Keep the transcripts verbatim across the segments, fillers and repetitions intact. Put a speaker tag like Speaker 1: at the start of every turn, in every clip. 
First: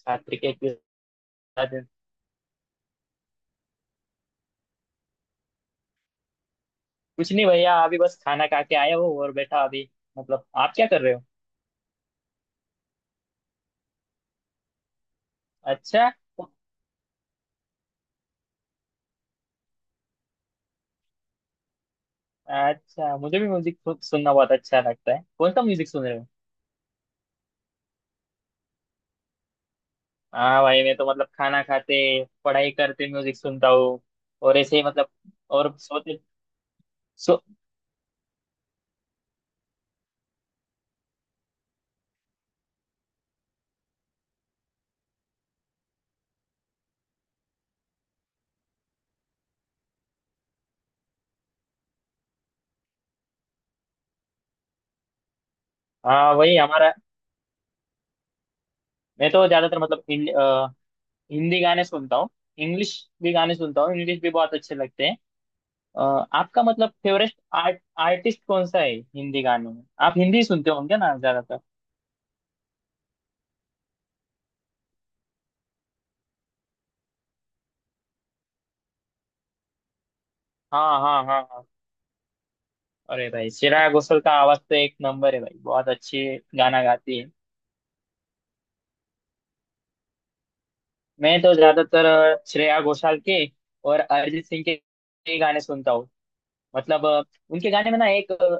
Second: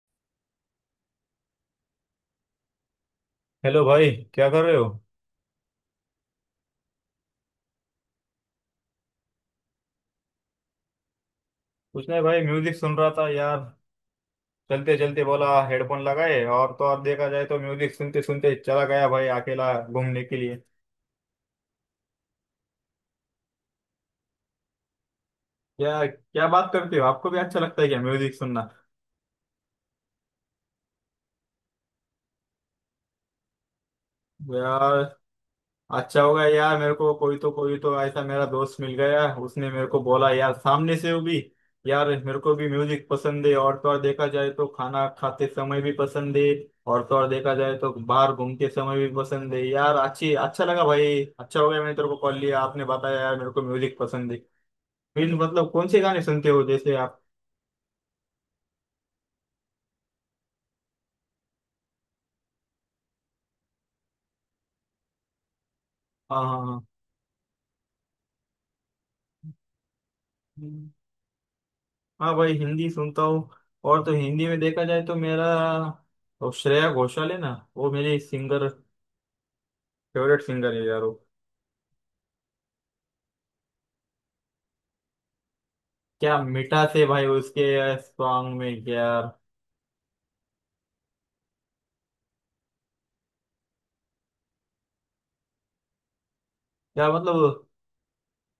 Speaker 1: साथ क्रिकेट भी साथ।
Speaker 2: हेलो भाई, क्या कर रहे हो।
Speaker 1: कुछ नहीं भैया, अभी बस खाना खा के आया हूँ और बैठा अभी। मतलब आप क्या कर रहे हो?
Speaker 2: कुछ नहीं भाई, म्यूजिक सुन रहा था यार। चलते चलते बोला हेडफोन
Speaker 1: अच्छा।
Speaker 2: लगाए और तो और देखा जाए तो म्यूजिक सुनते सुनते चला गया भाई, अकेला घूमने के लिए।
Speaker 1: अच्छा, मुझे भी म्यूजिक सुनना बहुत अच्छा लगता है। कौन सा म्यूजिक
Speaker 2: क्या
Speaker 1: सुन रहे हो?
Speaker 2: क्या बात करते हो, आपको भी अच्छा लगता है क्या म्यूजिक सुनना।
Speaker 1: हाँ भाई, मैं तो मतलब खाना खाते पढ़ाई करते म्यूजिक सुनता हूँ। और ऐसे ही
Speaker 2: यार
Speaker 1: मतलब और सोते
Speaker 2: अच्छा होगा यार, मेरे को कोई
Speaker 1: सो।
Speaker 2: तो कोई तो ऐसा मेरा दोस्त मिल गया, उसने मेरे को बोला यार सामने से वो भी यार, मेरे को भी म्यूजिक पसंद है। और तो और देखा जाए तो खाना खाते समय भी पसंद है, और तो और देखा जाए तो बाहर घूमते समय भी पसंद है यार। अच्छी अच्छा लगा भाई, अच्छा हो गया मैंने तेरे को कॉल लिया, आपने बताया यार मेरे को म्यूजिक पसंद है। फिर मतलब कौन से गाने
Speaker 1: हाँ
Speaker 2: सुनते
Speaker 1: वही
Speaker 2: हो
Speaker 1: हमारा।
Speaker 2: जैसे आप।
Speaker 1: मैं तो ज्यादातर मतलब हिं- अ, हिंदी गाने सुनता हूँ। इंग्लिश भी गाने सुनता हूँ, इंग्लिश भी बहुत अच्छे लगते हैं। अ,
Speaker 2: हाँ हाँ
Speaker 1: आपका
Speaker 2: हाँ।
Speaker 1: मतलब फेवरेट आर्ट आर्टिस्ट कौन सा है? हिंदी गानों में आप हिंदी सुनते
Speaker 2: हम्म,
Speaker 1: होंगे ना ज्यादातर।
Speaker 2: हाँ भाई हिंदी सुनता हूँ। और तो हिंदी में देखा जाए तो मेरा वो श्रेया घोषाल है ना, वो मेरी सिंगर फेवरेट सिंगर है
Speaker 1: हाँ
Speaker 2: यार वो।
Speaker 1: हाँ हाँ हाँ। अरे भाई, श्रेया घोषाल का आवाज तो एक नंबर है भाई, बहुत अच्छे
Speaker 2: क्या
Speaker 1: गाना
Speaker 2: मिठास है
Speaker 1: गाती
Speaker 2: भाई
Speaker 1: है।
Speaker 2: उसके सॉन्ग में यार।
Speaker 1: मैं तो ज्यादातर अ, श्रेया घोषाल के और अरिजीत सिंह के के गाने सुनता हूँ। मतलब
Speaker 2: क्या
Speaker 1: अ,
Speaker 2: मतलब।
Speaker 1: उनके गाने में ना एक अ,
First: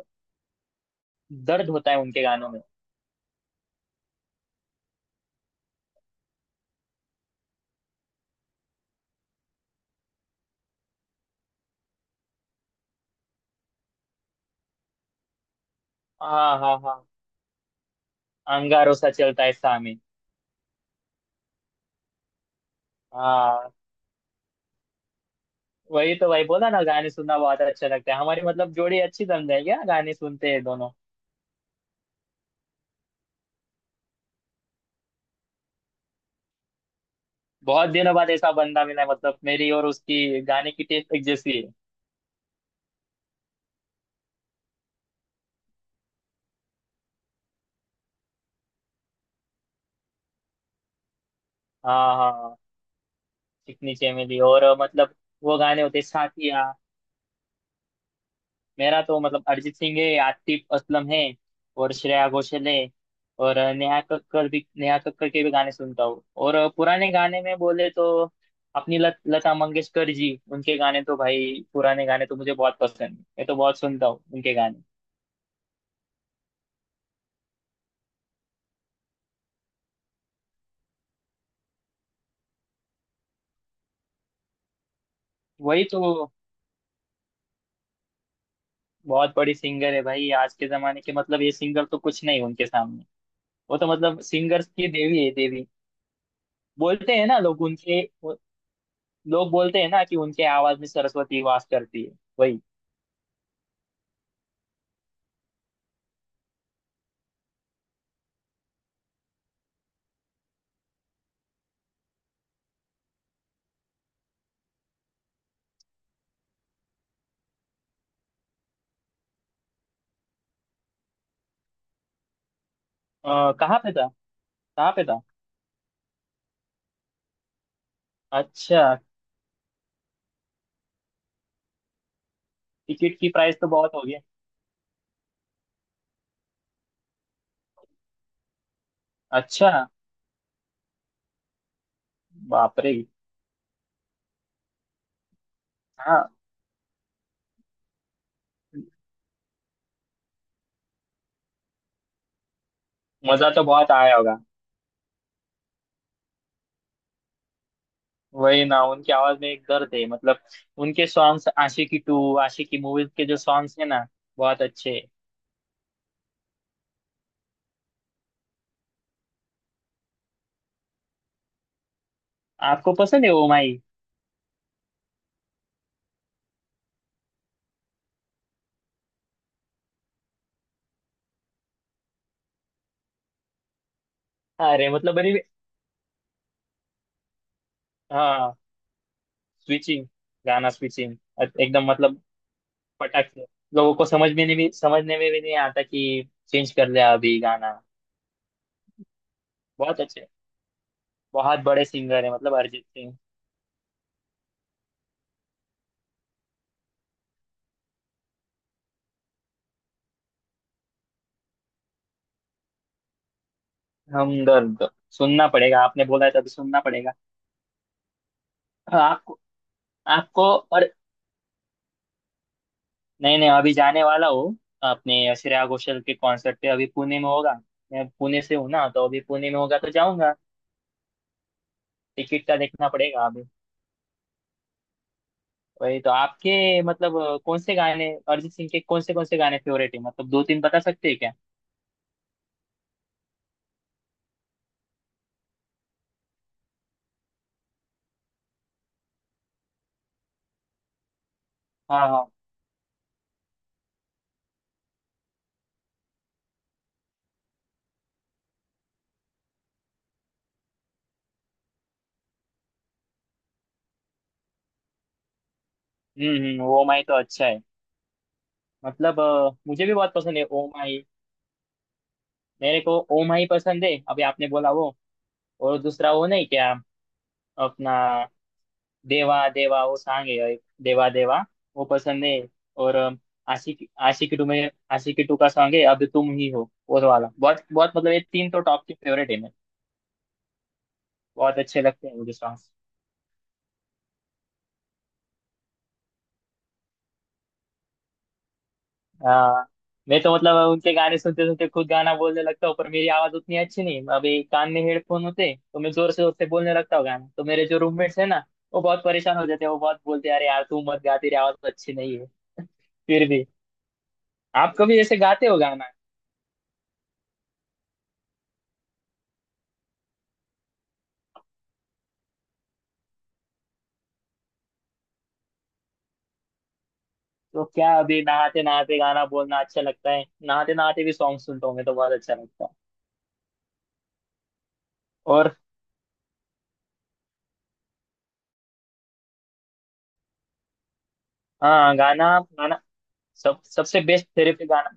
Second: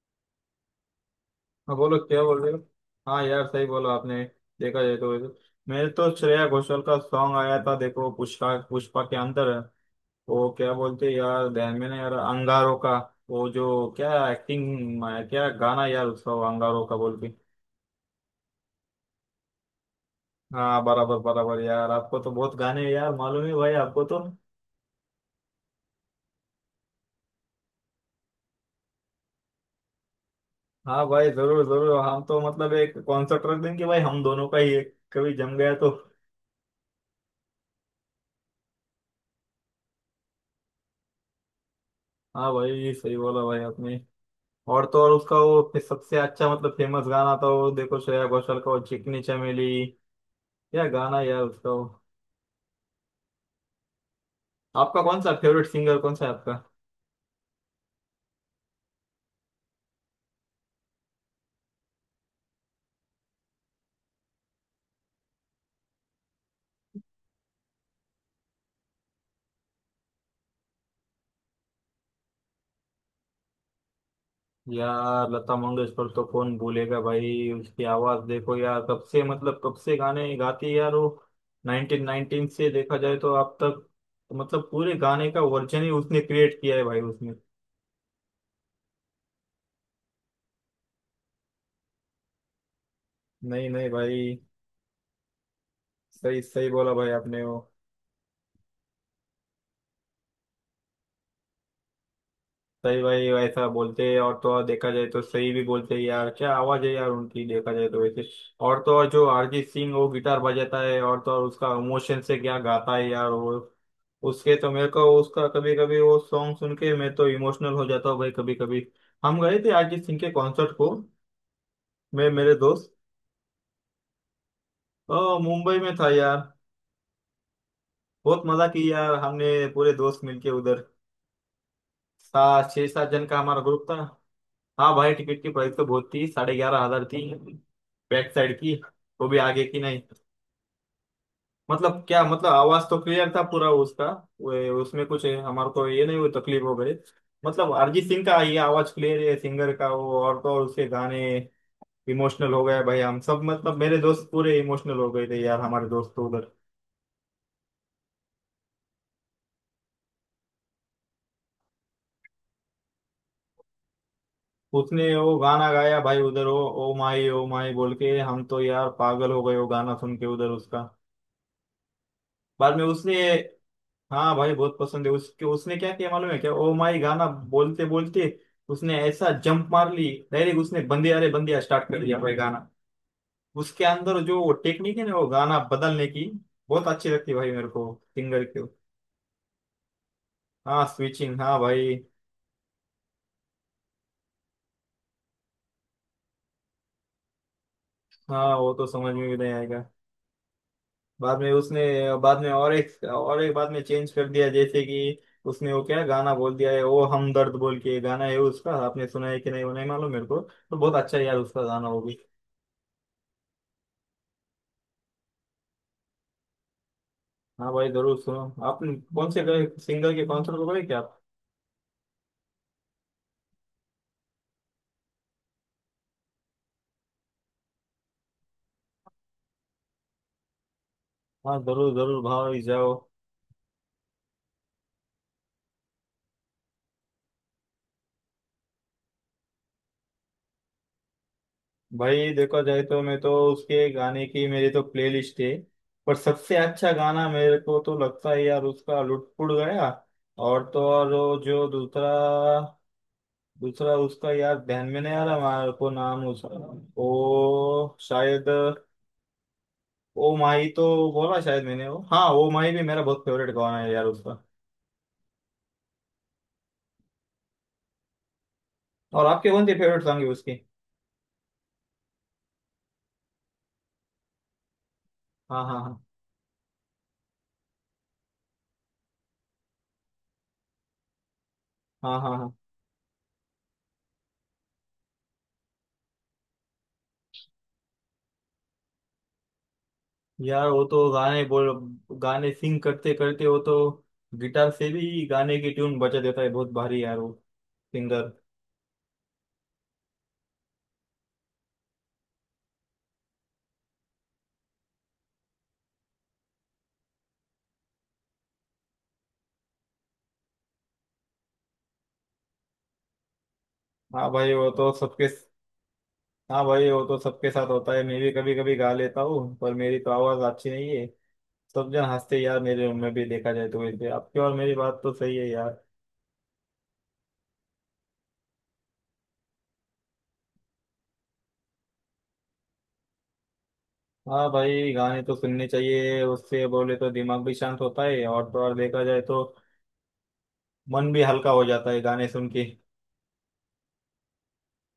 Speaker 1: दर्द
Speaker 2: हाँ
Speaker 1: होता
Speaker 2: बोलो,
Speaker 1: है
Speaker 2: क्या
Speaker 1: उनके
Speaker 2: बोल
Speaker 1: गानों
Speaker 2: रहे हो।
Speaker 1: में।
Speaker 2: हाँ यार, सही बोला आपने। देखा जाए तो वैसे मेरे तो श्रेया घोषाल का सॉन्ग आया था, देखो पुष्पा, पुष्पा के अंदर। वो क्या बोलते हैं यार, ध्यान में ना यार अंगारों का। वो जो क्या एक्टिंग, क्या गाना यार उसका वो
Speaker 1: हाँ हाँ
Speaker 2: अंगारों
Speaker 1: हाँ।
Speaker 2: का बोल के।
Speaker 1: अंगारों सा चलता है सामे।
Speaker 2: हाँ बराबर बराबर यार, आपको तो बहुत गाने यार मालूम है
Speaker 1: हाँ,
Speaker 2: भाई आपको तो।
Speaker 1: वही तो भाई बोला ना, गाने सुनना बहुत अच्छा लगता है। हमारी मतलब जोड़ी अच्छी जम जाएगी, हाँ, गाने सुनते हैं दोनों।
Speaker 2: हाँ भाई जरूर जरूर, हम तो मतलब एक कॉन्सेप्ट रख देंगे भाई, हम दोनों का ही एक कभी जम गया तो।
Speaker 1: बहुत दिनों बाद ऐसा बंदा मिला है, मतलब मेरी और उसकी गाने की टेस्ट एक जैसी है।
Speaker 2: हाँ भाई ये सही बोला भाई आपने। और तो और उसका वो फिर सबसे अच्छा मतलब फेमस गाना था वो, देखो श्रेया घोषाल का वो चिकनी चमेली। क्या गाना यार उसका वो।
Speaker 1: हाँ हाँ। चिकनी चमेली और अ,
Speaker 2: आपका
Speaker 1: मतलब
Speaker 2: कौन सा
Speaker 1: वो
Speaker 2: फेवरेट
Speaker 1: गाने
Speaker 2: सिंगर,
Speaker 1: होते हैं,
Speaker 2: कौन सा है आपका।
Speaker 1: साथिया। मेरा तो मतलब अरिजीत सिंह है, आतिफ असलम है और श्रेया घोषाल है। और अ, नेहा कक्कड़ भी, नेहा कक्कड़ के भी गाने सुनता हूँ। और अ, पुराने गाने में बोले तो अपनी लत, लता मंगेशकर जी, उनके गाने तो भाई, पुराने गाने तो मुझे बहुत पसंद है, मैं तो बहुत सुनता हूँ उनके गाने।
Speaker 2: यार लता मंगेशकर तो कौन भूलेगा भाई। उसकी आवाज देखो यार, कब से मतलब कब से गाने गाती है यार वो। नाइनटीन नाइनटीन से देखा जाए तो अब तक मतलब पूरे गाने का वर्जन
Speaker 1: वही
Speaker 2: ही
Speaker 1: तो,
Speaker 2: उसने क्रिएट किया है भाई उसने।
Speaker 1: बहुत बड़ी सिंगर है भाई। आज के जमाने के मतलब ये सिंगर तो कुछ नहीं उनके सामने।
Speaker 2: नहीं
Speaker 1: वो तो
Speaker 2: नहीं
Speaker 1: मतलब
Speaker 2: भाई।
Speaker 1: सिंगर्स की देवी है, देवी।
Speaker 2: सही सही बोला भाई
Speaker 1: बोलते हैं ना
Speaker 2: आपने वो।
Speaker 1: लोग उनके वो- लोग बोलते हैं ना कि उनके आवाज में सरस्वती वास करती है। वही।
Speaker 2: सही भाई ऐसा बोलते हैं, और तो और देखा जाए तो सही भी बोलते हैं यार, क्या आवाज है यार उनकी देखा जाए तो वैसे। और तो और जो अरिजीत सिंह, वो गिटार बजाता है और तो और उसका इमोशन से क्या गाता है यार वो। उसके तो मेरे को उसका कभी कभी वो सॉन्ग सुन के मैं तो इमोशनल हो जाता हूँ भाई कभी कभी। हम गए थे अरिजीत सिंह के कॉन्सर्ट को, मैं मेरे दोस्त।
Speaker 1: आ, कहाँ पे था? कहाँ पे
Speaker 2: अ,
Speaker 1: था?
Speaker 2: मुंबई में था यार। बहुत मजा की
Speaker 1: अच्छा।
Speaker 2: यार, हमने पूरे दोस्त मिलके उधर। सात छह सात
Speaker 1: टिकट
Speaker 2: जन
Speaker 1: की
Speaker 2: का
Speaker 1: प्राइस
Speaker 2: हमारा
Speaker 1: तो
Speaker 2: ग्रुप था।
Speaker 1: बहुत हो गया।
Speaker 2: हाँ भाई टिकट की प्राइस तो बहुत थी, साढ़े ग्यारह हजार थी, बैक साइड की, वो भी आगे
Speaker 1: अच्छा।
Speaker 2: की नहीं। मतलब क्या मतलब,
Speaker 1: बाप
Speaker 2: आवाज
Speaker 1: रे।
Speaker 2: तो क्लियर था पूरा उसका। वो- उसमें कुछ हमारे को ये नहीं हुई
Speaker 1: हाँ।
Speaker 2: तकलीफ हो गई। मतलब अरिजीत सिंह का ये आवाज क्लियर है सिंगर का वो, और तो और उसके गाने। इमोशनल हो गए भाई हम सब
Speaker 1: मजा तो
Speaker 2: मतलब,
Speaker 1: बहुत
Speaker 2: मेरे
Speaker 1: आया
Speaker 2: दोस्त
Speaker 1: होगा।
Speaker 2: पूरे इमोशनल हो गए थे यार, हमारे दोस्त तो उधर।
Speaker 1: वही ना, उनकी आवाज में एक दर्द है मतलब। उनके songs Aashiqui two, Aashiqui movies के जो सॉन्ग्स है ना, बहुत अच्छे
Speaker 2: उसने
Speaker 1: हैं।
Speaker 2: वो गाना गाया भाई उधर, वो ओ माई ओ माई बोल के, हम तो यार पागल हो गए वो गाना सुन के उधर उसका। बाद में
Speaker 1: आपको
Speaker 2: उसने।
Speaker 1: पसंद है ओ माई?
Speaker 2: हाँ भाई बहुत पसंद है उसके, उसने क्या किया मालूम है क्या, ओ माई गाना बोलते बोलते उसने ऐसा जंप मार ली डायरेक्ट, उसने बंदे, अरे बंदिया स्टार्ट कर दिया भाई गाना। उसके अंदर जो वो
Speaker 1: अरे
Speaker 2: टेक्निक है
Speaker 1: मतलब
Speaker 2: ना, वो
Speaker 1: मैंने।
Speaker 2: गाना बदलने की बहुत अच्छी लगती है भाई मेरे को सिंगर
Speaker 1: हाँ
Speaker 2: की।
Speaker 1: स्विचिंग, गाना
Speaker 2: हाँ
Speaker 1: स्विचिंग,
Speaker 2: स्विचिंग, हाँ
Speaker 1: एकदम
Speaker 2: भाई।
Speaker 1: मतलब फटाक से, लोगों को समझने में भी समझने में भी नहीं आता कि चेंज कर लिया अभी गाना।
Speaker 2: हाँ वो तो समझ में भी नहीं आएगा।
Speaker 1: बहुत अच्छे।
Speaker 2: बाद में
Speaker 1: बहुत
Speaker 2: उसने
Speaker 1: बड़े सिंगर है
Speaker 2: बाद में
Speaker 1: मतलब
Speaker 2: और
Speaker 1: अरिजीत
Speaker 2: एक
Speaker 1: सिंह।
Speaker 2: और एक बाद में चेंज कर दिया जैसे कि उसने वो क्या गाना बोल दिया है, वो हमदर्द बोल के गाना है उसका, आपने सुना है कि नहीं वो नहीं मालूम, मेरे को तो बहुत अच्छा है यार उसका गाना वो भी।
Speaker 1: हमदर्द सुनना पड़ेगा, आपने बोला है तो अभी सुनना पड़ेगा।
Speaker 2: हाँ भाई जरूर सुनो। आपने
Speaker 1: हाँ,
Speaker 2: कौन
Speaker 1: आपको,
Speaker 2: से गए सिंगर के
Speaker 1: आपको
Speaker 2: कॉन्सर्ट को गए
Speaker 1: और।
Speaker 2: क्या आप।
Speaker 1: नहीं नहीं, अभी जाने वाला हूँ अपने श्रेया घोषाल के कॉन्सर्ट पे। अभी पुणे में होगा, मैं पुणे से हूँ ना, तो अभी पुणे में होगा तो जाऊंगा।
Speaker 2: हाँ जरूर जरूर
Speaker 1: टिकट का
Speaker 2: भाई
Speaker 1: देखना
Speaker 2: जाओ।
Speaker 1: पड़ेगा। वही तो, आपके मतलब अ, कौन से गाने अरिजीत सिंह के कौन से कौन से गाने फेवरेट है, मतलब दो तीन बता सकते हैं क्या?
Speaker 2: भाई देखा जाए तो मैं तो उसके गाने की मेरी तो प्लेलिस्ट है। पर सबसे अच्छा गाना मेरे को तो लगता है यार उसका लुटपुट गया। और तो और वो जो
Speaker 1: हाँ
Speaker 2: दूसरा
Speaker 1: हाँ।
Speaker 2: दूसरा उसका यार ध्यान में नहीं आ रहा मेरे को नाम उसका। वो शायद ओ माही तो बोला शायद मैंने, वो हाँ ओ माही भी मेरा बहुत फेवरेट गाना है यार उसका।
Speaker 1: हम्म हम्म, ओ माई तो अच्छा है, मतलब
Speaker 2: और आपके
Speaker 1: अ,
Speaker 2: कौन से
Speaker 1: मुझे भी
Speaker 2: फेवरेट
Speaker 1: बहुत
Speaker 2: सॉन्ग है
Speaker 1: पसंद है
Speaker 2: उसके।
Speaker 1: ओ माई। मेरे को ओ माई पसंद है, अभी आपने बोला वो।
Speaker 2: हाँ
Speaker 1: और
Speaker 2: हाँ
Speaker 1: दूसरा वो नहीं क्या, अपना, देवा देवा वो सॉन्ग है एक, देवा देवा वो
Speaker 2: हाँ।
Speaker 1: पसंद
Speaker 2: हाँ
Speaker 1: है।
Speaker 2: हाँ।
Speaker 1: और अ, आशिकी, आशिकी टू में आशिकी टू का सॉन्ग है अब तुम ही हो, वो वाला बहुत, बहुत मतलब ये तीन तो टॉप के फेवरेट है मेरे,
Speaker 2: यार वो तो गाने
Speaker 1: बहुत
Speaker 2: बोल,
Speaker 1: अच्छे लगते हैं मुझे
Speaker 2: गाने
Speaker 1: सॉन्ग।
Speaker 2: सिंग करते करते वो तो गिटार से भी गाने की ट्यून बजा देता है बहुत भारी यार वो सिंगर।
Speaker 1: हाँ। मैं तो मतलब उनके गाने सुनते सुनते खुद गाना बोलने लगता हूँ, पर मेरी आवाज उतनी अच्छी नहीं। अभी कान में हेडफोन होते तो मैं जोर से जोर से बोलने लगता हूँ गाना, तो मेरे जो रूममेट्स है ना, वो बहुत परेशान हो जाते हैं। वो बहुत बोलते हैं, अरे यार, तू मत गा, तेरी आवाज तो अच्छी नहीं है। फिर भी
Speaker 2: हाँ भाई वो
Speaker 1: आप
Speaker 2: तो
Speaker 1: कभी ऐसे
Speaker 2: सबके।
Speaker 1: गाते हो गाना?
Speaker 2: हाँ भाई वो तो सबके साथ होता है, मैं भी कभी कभी गा लेता हूँ पर मेरी तो आवाज अच्छी नहीं है। सब जन हंसते हैं यार मेरे रूम में भी, देखा जाए तो वैसे आपकी और मेरी बात तो सही है यार।
Speaker 1: तो क्या, अभी नहाते नहाते गाना बोलना अच्छा लगता है, नहाते नहाते भी सॉन्ग सुनता हूँ मैं, तो बहुत अच्छा लगता है।
Speaker 2: हाँ भाई गाने तो
Speaker 1: और
Speaker 2: सुनने चाहिए, उससे बोले तो दिमाग भी शांत होता है और तो और देखा जाए तो मन भी हल्का हो जाता
Speaker 1: हाँ,
Speaker 2: है गाने
Speaker 1: गाना
Speaker 2: सुन के।
Speaker 1: गाना सब सबसे बेस्ट थेरेपी, गाना।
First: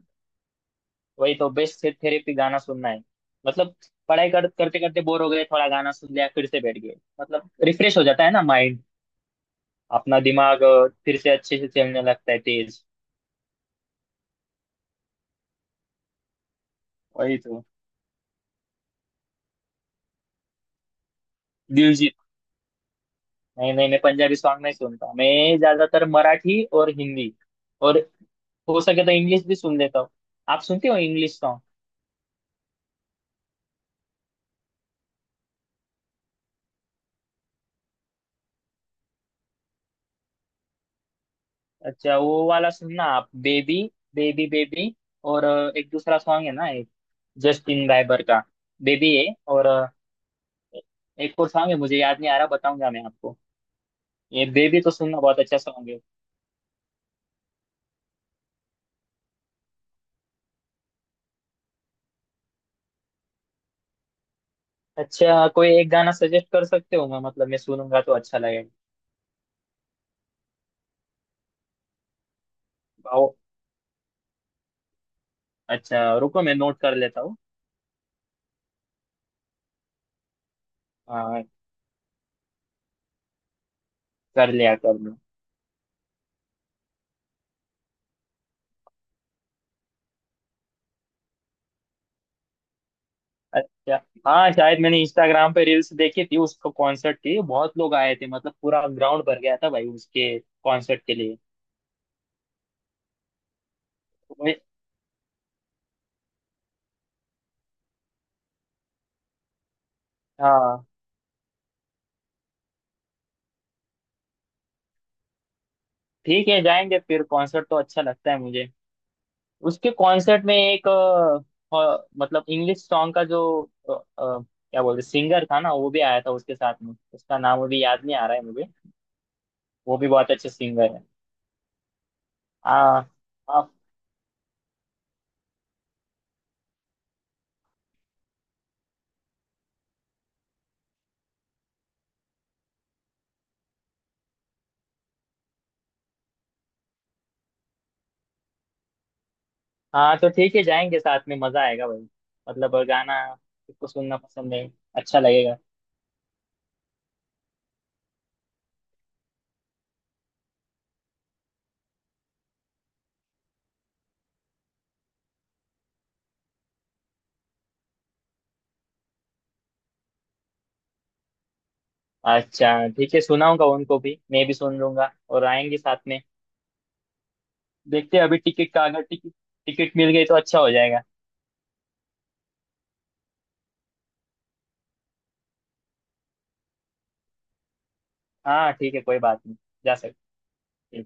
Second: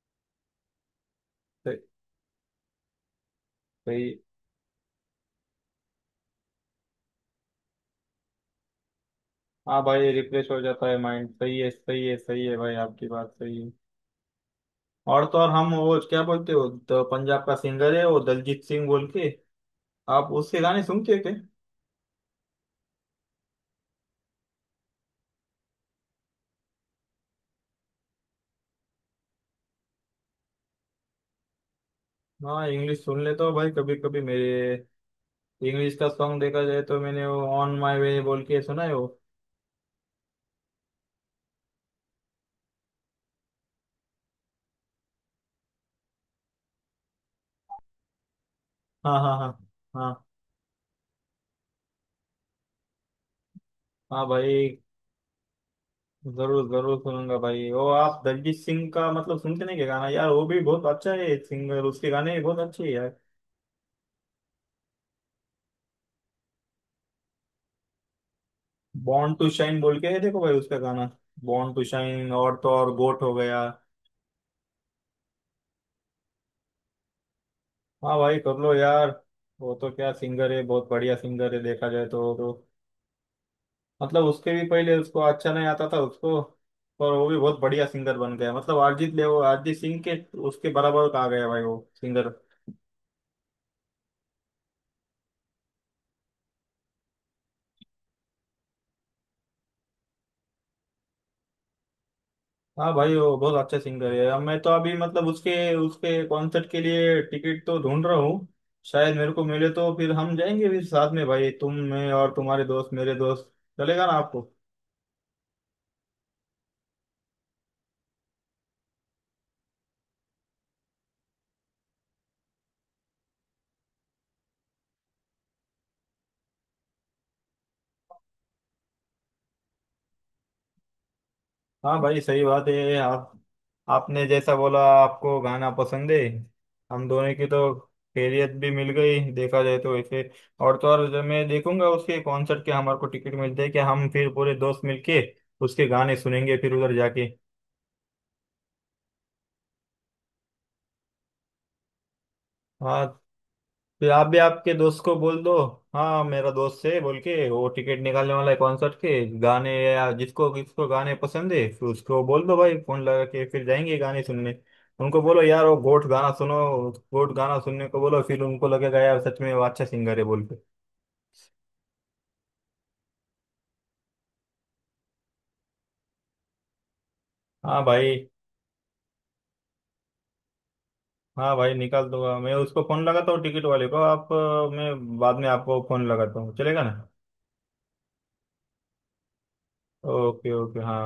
Speaker 1: वही तो, बेस्ट थेरेपी गाना सुनना है मतलब।
Speaker 2: सही।
Speaker 1: पढ़ाई कर, करते करते बोर हो गए, थोड़ा गाना सुन लिया, फिर से बैठ गए, मतलब रिफ्रेश हो जाता है ना माइंड।
Speaker 2: हाँ भाई
Speaker 1: अपना
Speaker 2: रिफ्रेश हो
Speaker 1: दिमाग अ,
Speaker 2: जाता है
Speaker 1: फिर
Speaker 2: माइंड,
Speaker 1: से
Speaker 2: सही
Speaker 1: अच्छे से
Speaker 2: है
Speaker 1: चलने
Speaker 2: सही है
Speaker 1: लगता है
Speaker 2: सही है भाई
Speaker 1: तेज।
Speaker 2: आपकी बात सही है। और तो और हम वो क्या बोलते हो, तो
Speaker 1: वही
Speaker 2: पंजाब का
Speaker 1: तो।
Speaker 2: सिंगर है वो दलजीत सिंह बोल के। आप उसके गाने सुनते हो क्या।
Speaker 1: दिलजीत? नहीं नहीं, मैं पंजाबी सॉन्ग नहीं सुनता। मैं ज्यादातर मराठी और हिंदी, और हो सके तो इंग्लिश भी सुन लेता हूँ। आप सुनते हो इंग्लिश सॉन्ग?
Speaker 2: हाँ इंग्लिश सुन लेता हूँ भाई कभी कभी मेरे। इंग्लिश का सॉन्ग देखा जाए तो मैंने वो ऑन माई वे बोल के सुना है वो।
Speaker 1: अच्छा, वो वाला सुनना आप, बेबी, बेबी, बेबी। और अ, एक दूसरा सॉन्ग है ना एक, जस्टिन बाइबर का बेबी
Speaker 2: हाँ
Speaker 1: है।
Speaker 2: हाँ हाँ।
Speaker 1: और
Speaker 2: हाँ
Speaker 1: एक और सॉन्ग है, मुझे याद नहीं आ रहा, बताऊंगा मैं आपको।
Speaker 2: हाँ
Speaker 1: ये
Speaker 2: भाई
Speaker 1: बेबी तो सुनना, बहुत अच्छा सॉन्ग है।
Speaker 2: जरूर जरूर सुनूंगा भाई वो। आप दलजीत सिंह का मतलब सुनते नहीं क्या, गाना यार वो भी बहुत अच्छा है सिंगर, उसके गाने भी बहुत अच्छे हैं यार।
Speaker 1: अच्छा, कोई एक गाना सजेस्ट कर सकते हो, मैं मतलब मैं सुनूंगा तो अच्छा लगेगा।
Speaker 2: बॉर्न टू शाइन बोल के है, देखो भाई उसका गाना, बॉर्न टू शाइन, और तो और गोट
Speaker 1: आओ,
Speaker 2: हो गया।
Speaker 1: अच्छा रुको, मैं नोट कर लेता हूँ।
Speaker 2: हाँ भाई कर लो यार। वो तो क्या सिंगर है, बहुत बढ़िया
Speaker 1: हाँ,
Speaker 2: सिंगर है देखा जाए तो, तो मतलब उसके
Speaker 1: कर
Speaker 2: भी
Speaker 1: लिया
Speaker 2: पहले
Speaker 1: कर लिया।
Speaker 2: उसको अच्छा नहीं आता था उसको, पर वो भी बहुत बढ़िया सिंगर बन गया मतलब, अरिजीत ले वो अरिजीत सिंह के उसके बराबर का आ गया भाई वो सिंगर।
Speaker 1: अच्छा। हाँ शायद, मैंने इंस्टाग्राम पे रील्स देखी थी उसको कॉन्सर्ट की, बहुत लोग आए थे, मतलब पूरा ग्राउंड भर गया था भाई उसके कॉन्सर्ट के लिए।
Speaker 2: हाँ भाई वो बहुत अच्छे सिंगर है।
Speaker 1: तो
Speaker 2: अब
Speaker 1: मैं-
Speaker 2: मैं तो अभी मतलब उसके, उसके कॉन्सर्ट के लिए टिकट तो ढूंढ रहा हूँ। शायद मेरे को मिले तो फिर हम जाएंगे भी
Speaker 1: हाँ
Speaker 2: साथ में भाई, तुम मैं और तुम्हारे दोस्त मेरे दोस्त, चलेगा ना आपको।
Speaker 1: ठीक है, जाएंगे फिर, कॉन्सर्ट तो अच्छा लगता है मुझे। उसके कॉन्सर्ट में एक अ, अ, मतलब इंग्लिश सॉन्ग का जो अ, अ, क्या बोलते, सिंगर था ना वो भी आया था उसके साथ में, उसका नाम अभी याद नहीं आ रहा है मुझे। वो भी बहुत अच्छे सिंगर है।
Speaker 2: हाँ भाई सही बात है
Speaker 1: हाँ।
Speaker 2: आप।
Speaker 1: हाँ,
Speaker 2: आपने जैसा बोला आपको गाना पसंद है, हम दोनों की तो खैरियत भी मिल गई देखा जाए तो वैसे। और तो और जब मैं देखूंगा उसके कॉन्सर्ट के हमारे को टिकट मिलते हैं कि हम, फिर पूरे दोस्त मिलके उसके गाने सुनेंगे फिर उधर जाके।
Speaker 1: हाँ, तो ठीक है जाएंगे साथ में, मजा आएगा भाई। मतलब
Speaker 2: हाँ।
Speaker 1: गाना किसको
Speaker 2: फिर
Speaker 1: सुनना
Speaker 2: आप भी
Speaker 1: पसंद है,
Speaker 2: आपके दोस्त को
Speaker 1: अच्छा
Speaker 2: बोल दो।
Speaker 1: लगेगा।
Speaker 2: हाँ मेरा दोस्त है बोल के, वो टिकट निकालने वाला है कॉन्सर्ट के, गाने या जिसको किसको गाने पसंद है फिर उसको बोल दो भाई फोन लगा के फिर जाएंगे गाने सुनने। उनको बोलो यार वो गोट गाना सुनो, गोट गाना सुनने को बोलो, फिर उनको लगेगा यार सच में वो अच्छा सिंगर है बोल के।
Speaker 1: अच्छा ठीक है, सुनाऊंगा उनको भी, मैं भी सुन लूंगा और आएंगे साथ में।
Speaker 2: हाँ
Speaker 1: देखते
Speaker 2: भाई।
Speaker 1: हैं अभी टिकट का, अगर टिकट टिकट मिल गई तो अच्छा हो जाएगा।
Speaker 2: हाँ भाई निकाल दूंगा, मैं उसको फोन लगाता हूँ टिकट वाले को, आप अ, मैं बाद में आपको फोन लगाता हूँ, चलेगा ना।
Speaker 1: हाँ ठीक है, कोई बात नहीं, जा सकते।
Speaker 2: ओके ओके हाँ।